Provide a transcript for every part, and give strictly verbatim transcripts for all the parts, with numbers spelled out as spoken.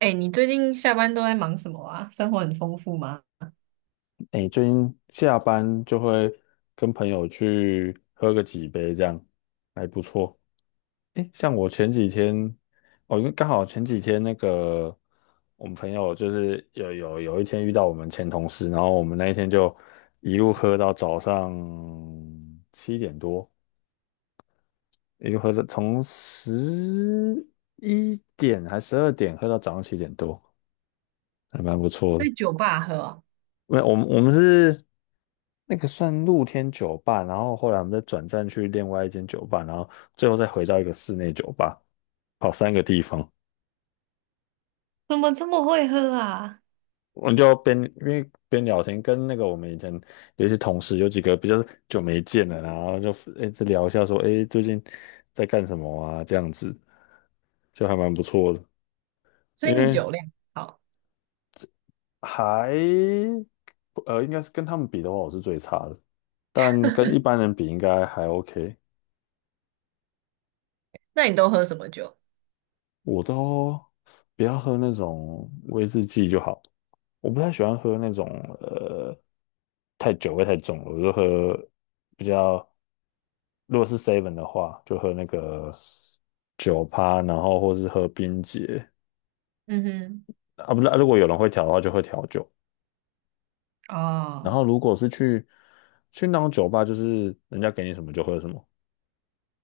哎，你最近下班都在忙什么啊？生活很丰富吗？哎，最近下班就会跟朋友去喝个几杯，这样还不错。哎，像我前几天，哦，因为刚好前几天那个我们朋友就是有有有一天遇到我们前同事，然后我们那一天就一路喝到早上七点多，一路喝到从十一点还十二点喝到早上七点多，还蛮不错的。在酒吧喝啊？没有，我们我们是那个算露天酒吧，然后后来我们再转战去另外一间酒吧，然后最后再回到一个室内酒吧，跑三个地方。怎么这么会喝啊？我们就边因为边聊天，跟那个我们以前有一些同事，有几个比较久没见了，然后就一直聊一下说，哎，最近在干什么啊？这样子就还蛮不错的，所以因你为酒量好。还呃应该是跟他们比的话，我是最差的，但跟一般 人比应该还 OK。那你都喝什么酒？我都不要喝那种威士忌就好，我不太喜欢喝那种呃太酒味太重了，我就喝比较如果是 seven 的话，就喝那个酒趴，然后或是喝冰杰嗯啊，不是，啊如果有人会调的话，就会调酒。哼。然哦。后如果是去去那种酒吧，就是人家给你什么就喝什么，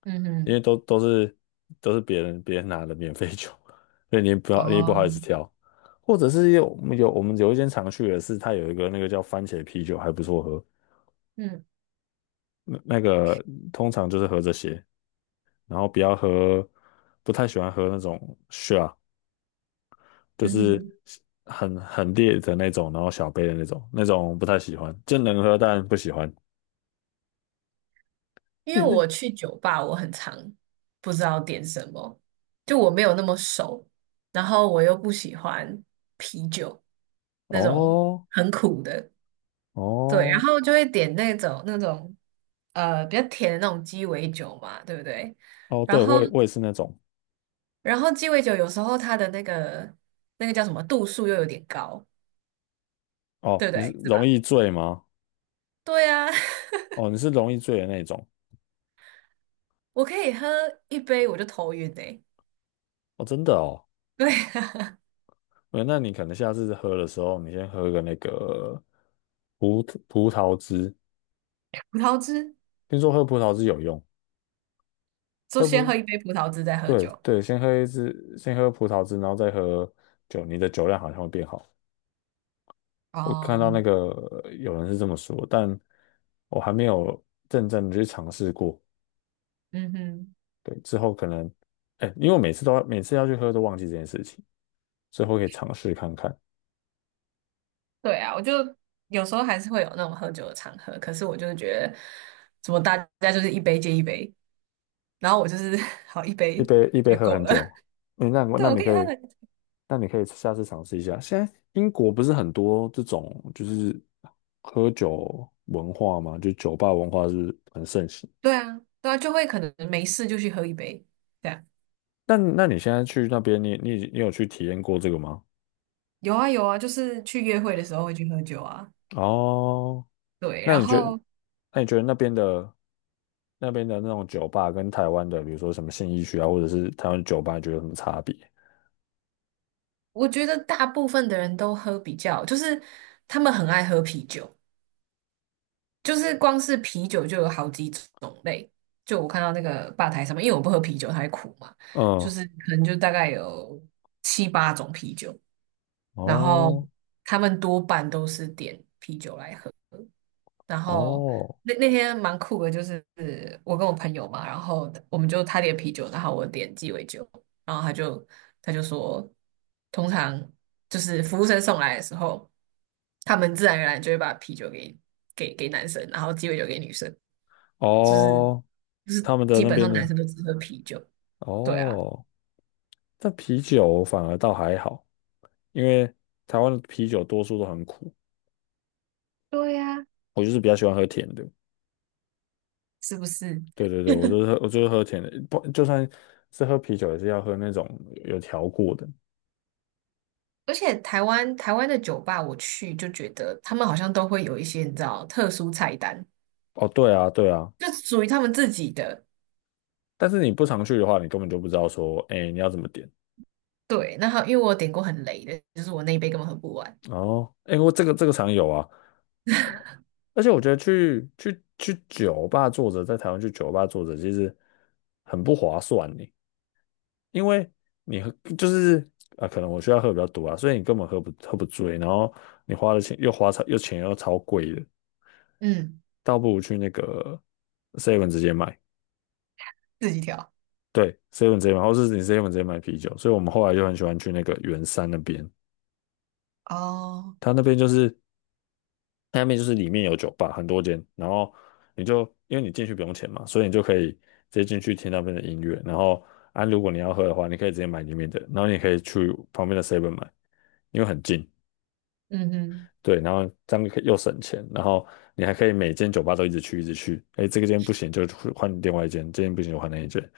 嗯因为哼。都都是都是别人别人拿的免费酒，所以你也不要你也不好哦。意思挑，或者是有有我们有一间常去的是它有一个那个叫番茄啤酒还不错喝，嗯那那个通常就是喝这些，然后不要喝，不太喜欢喝那种 shot，就嗯是哼。很很烈的那种，然后小杯的那种，那种不太喜欢，就能喝但不喜欢。因为诶那我去酒吧，我很常不知道点什么，就我没有那么熟，然后我又不喜欢啤酒那种哦很苦的。对，然哦后就会点那种那种呃比较甜的那种鸡尾酒嘛，对不对？哦，然对后我也我也是那种然后鸡尾酒有时候它的那个那个叫什么度数又有点高，哦，对不你是对？是容吧？易醉吗？对啊。哦，你是容易醉的那种我可以喝一杯我就头晕诶、哦，真的哦。对啊。 呃那你可能下次喝的时候，你先喝个那个葡葡萄汁，葡萄汁，听说喝葡萄汁有用。就喝先葡，喝一杯葡萄汁再喝对酒。对，先喝一支，先喝葡萄汁，然后再喝酒，你的酒量好像会变好。我看到那哦。个呃有人是这么说，但我还没有认真的去尝试过。嗯哼。对，之后可能，哎，因为我每次都要每次要去喝都忘记这件事情，之后可以尝试看看。对啊，我就有时候还是会有那种喝酒的场合，可是我就是觉得，怎么大家就是一杯接一杯，然后我就是 好一杯一杯一杯就喝够很了。久。嗯，那对，那我你可以喝可以，很。那你可以下次尝试一下。现在英国不是很多这种就是喝酒文化吗？就酒吧文化是很盛行。对啊，对啊，就会可能没事就去喝一杯，这样。那那你现在去那边，你你你有去体验过这个吗？有啊，有啊，就是去约会的时候会去喝酒啊。哦，对，那然你觉得，后那你觉得那边的那边的那种酒吧跟台湾的，比如说什么信义区啊，或者是台湾酒吧，你觉得有什么差别？我觉得大部分的人都喝比较，就是他们很爱喝啤酒，就是光是啤酒就有好几种类，就我看到那个吧台上面，因为我不喝啤酒，它会苦嘛，就嗯，是可能就大概有七八种啤酒，然后哦他们多半都是点啤酒来喝。然后哦那那天蛮酷的，就是我跟我朋友嘛，然后我们就他点啤酒，然后我点鸡尾酒，然后他就他就说，通常就是服务生送来的时候，他们自然而然就会把啤酒给给给男生，然后鸡尾酒给女生，就是哦，就是他们的基那本边上男呢？生都只喝啤酒。对啊，哦，但啤酒反而倒还好，因为台湾的啤酒多数都很苦，对呀、我就是比较喜欢喝甜的。是不是？对对对，我就 是喝，我就是喝甜的，不，就算是喝啤酒也是要喝那种有调过的。而且台湾台湾的酒吧我去就觉得他们好像都会有一些你知道特殊菜单，哦，对啊，对啊，就属于他们自己的。但是你不常去的话，你根本就不知道说，哎，你要怎么点。对，那他因为我有点过很雷的，就是我那一杯根本喝不完。哦，哎，我这个这个常有啊，而且我觉得去去去酒吧坐着，在台湾去酒吧坐着，其实很不划算呢。因为你喝就是啊、呃可能我需要喝比较多啊，所以你根本喝不喝不醉，然后你花的钱又花超又钱又超贵的，嗯，倒不如去那个 Seven 直接买，自己调。对，Seven 直接买，或是你 Seven 直接买啤酒。所以我们后来就很喜欢去那个圆山那边，哦。它那边就是下面就是里面有酒吧很多间，然后你就因为你进去不用钱嘛，所以你就可以直接进去听那边的音乐，然后啊如果你要喝的话，你可以直接买里面的，然后你可以去旁边的 Seven 买，因为很近。嗯哼。对，然后这样可以又省钱，然后你还可以每间酒吧都一直去，一直去。哎，这个间不行就换另外一间，这间不行就换那一间，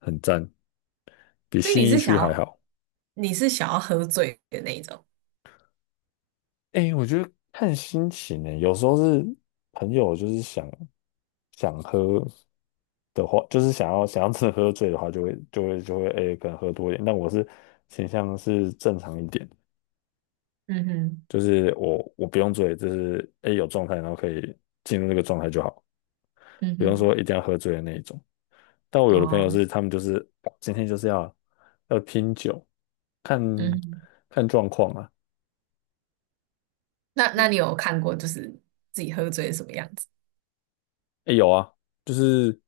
很赞，比所以你新一是想区还要，好。你是想要喝醉的那一种。哎，我觉得看心情呢，有时候是朋友就是想想喝的话，就是想要想要真的喝醉的话就，会就会就会哎，可能喝多一点。但我是倾向是正常一点，嗯哼。就是我我不用醉，就是哎有状态，然后可以进入那个状态就好，不用嗯说一定要喝醉的那一种。但我哼。有的朋友哦。是他们就是今天就是要要拼酒，看嗯哼。看状况啊。那那你有看过就是自己喝醉是什么样子？哎，有啊，就是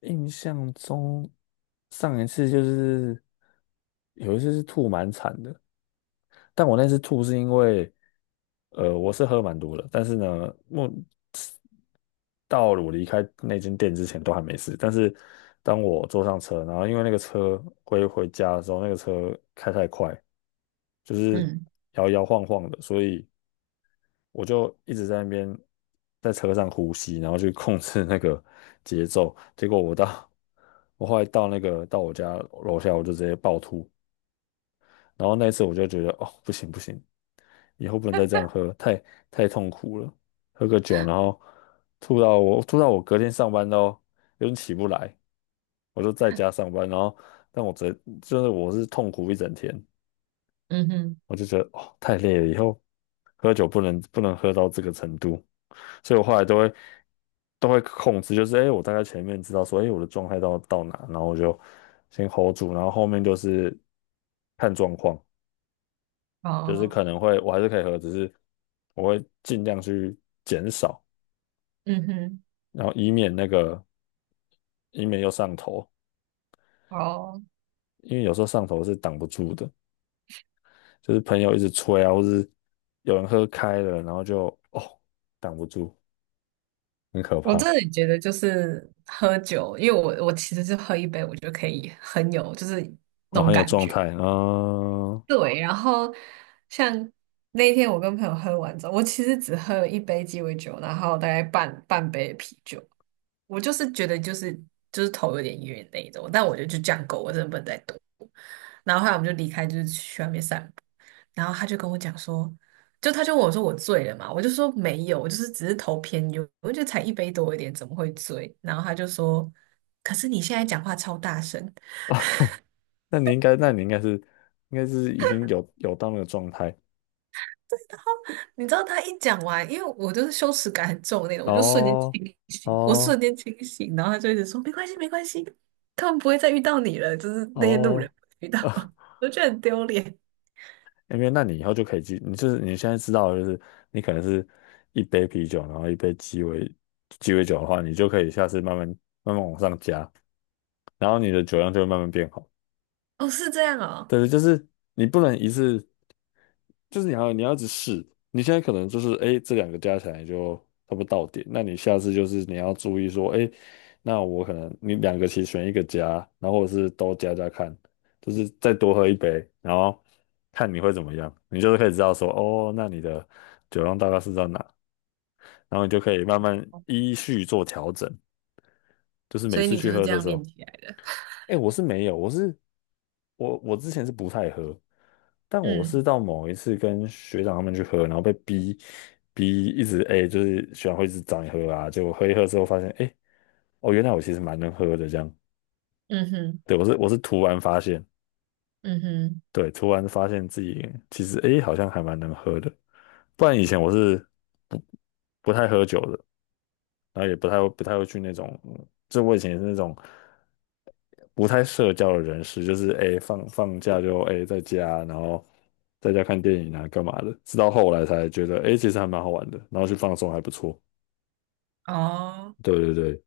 印象中上一次就是有一次是吐蛮惨的，但我那次吐是因为，呃，我是喝蛮多的，但是呢，我到了我离开那间店之前都还没事。但是当我坐上车，然后因为那个车回回家的时候，那个车开太快，就是嗯摇摇晃晃的，所以我就一直在那边在车上呼吸，然后去控制那个节奏。结果我到 我后来到那个到我家楼下，我就直接暴吐。然后那一次我就觉得哦，不行不行，以后不能再这样喝，太太痛苦了。喝个酒，然后吐到我吐到我隔天上班都有点起不来，我就在家上班，然后但我整就是我是痛苦一整天，嗯哼。我就觉得哦太累了，以后喝酒不能不能喝到这个程度，所以我后来都会都会控制，就是哎、诶我大概前面知道说哎、诶我的状态到到哪，然后我就先 hold 住，然后后面就是看状况。就是哦。可能会我还是可以喝，只是我会尽量去减少，嗯哼。然后以免那个以免又上头，哦，因为有时候上头是挡不住的，就是朋友一直催啊，或是有人喝开了，然后就哦挡不住，很可我怕，真的觉得就是喝酒，因为我我其实是喝一杯我就可以很有就是那然后种很有感状觉。态啊。呃对，然后像那天我跟朋友喝完之后，我其实只喝了一杯鸡尾酒，然后大概半半杯啤酒，我就是觉得就是就是头有点晕那一种，但我觉得就这样够，我真的不能再多。然后后来我们就离开，就是去外面散步，然后他就跟我讲说，就他就问我说我醉了嘛，我就说没有，我就是只是头偏晕，我就觉得才一杯多一点，怎么会醉？然后他就说，可是你现在讲话超大声。那你应该，那你应该是应该是已经有有到那个状态 然后你知道他一讲完，因为我就是羞耻感很重的那种，我就瞬间清哦醒，我瞬哦间清醒，然后他就一直说没关系，没关系，他们不会再遇到你了，就是那些路人哦。不会遇到。我觉得很丢脸。因为那你以后就可以记，你就是你现在知道，就是你可能是一杯啤酒，然后一杯鸡尾鸡尾酒的话，你就可以下次慢慢慢慢往上加，然后你的酒量就会慢慢变好。哦，是这样哦，对，就是你不能一次，就是你要你要一直试。你现在可能就是哎，诶这两个加起来就差不多到点，那你下次就是你要注意说，哎，那我可能你两个其实选一个加，然后或者是都加加看，就是再多喝一杯，然后看你会怎么样，你就是可以知道说，哦，那你的酒量大概是在哪，然后你就可以慢慢依序做调整，就是所每以次你去就是喝这的样时练候。起来的。哎，我是没有，我是我我之前是不太喝，但我是嗯到某一次跟学长他们去喝，然后被逼逼一直哎，就是学长会一直找你喝啊，结果喝一喝之后发现，哎，哦，原来我其实蛮能喝的这样。嗯哼对，我是我是突然发现，嗯哼。对，突然发现自己其实哎好像还蛮能喝的，不然以前我是不不太喝酒的。然后也不太会不太会去那种，就我以前也是那种不太社交的人士，就是哎、诶放放假就哎、诶在家，然后在家看电影啊干嘛的，直到后来才觉得哎、诶其实还蛮好玩的，然后去放松还不错。哦。对对对，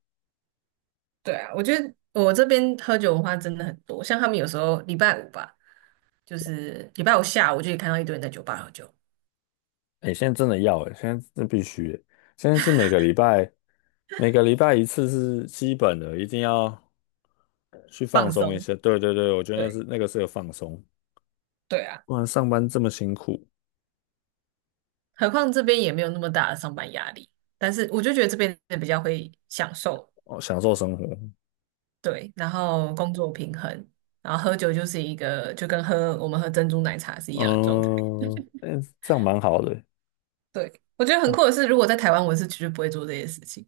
对啊，我觉得我这边喝酒文化真的很多，像他们有时候礼拜五吧，就是礼拜五下午就可以看到一堆人在酒吧喝酒哎、现在真的要哎、现在真必须欸、诶现在是每个礼拜每个礼拜一次是基本的，一定要去放放松一松。下。对对对，我觉得那是对。那个是个放松，对啊。不然上班这么辛苦何况这边也没有那么大的上班压力，但是我就觉得这边的比较会享受，哦，享受生活。对，然后工作平衡，然后喝酒就是一个就跟喝我们喝珍珠奶茶是一样的状态。嗯，哎，这样蛮好的对，我觉得很酷哦。的是，如果在台湾，我是绝对不会做这些事情。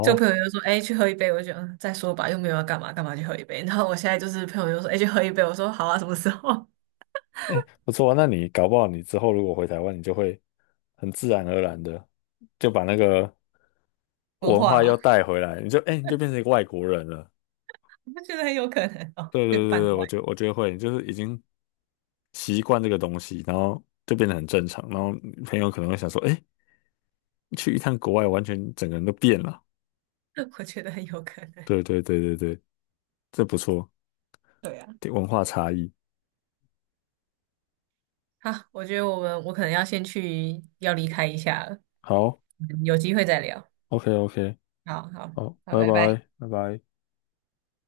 就朋友就说："哎、去喝一杯。"我就觉得嗯，再说吧，又没有要干嘛，干嘛去喝一杯？然后我现在就是朋友就说："哎、去喝一杯。"我说："好啊，什么时候？"哎，不错啊。那你搞不好你之后如果回台湾，你就会很自然而然的就把那个文文化化又吗？带回来，你就哎，你就变成一个外国人了。我觉得很有可能哦，对越对对办对，过我觉得我觉得会，就是已经习惯这个东西，然后就变得很正常。然后朋友可能会想说，哎，去一趟国外，完全整个人都变了。我觉得很有可能。对对对对对，这不错，对啊。文化差异。好，我觉得我们我可能要先去要离开一下了，嗯好有机会再聊。，OK OK，好好好，好，拜拜拜。拜拜拜。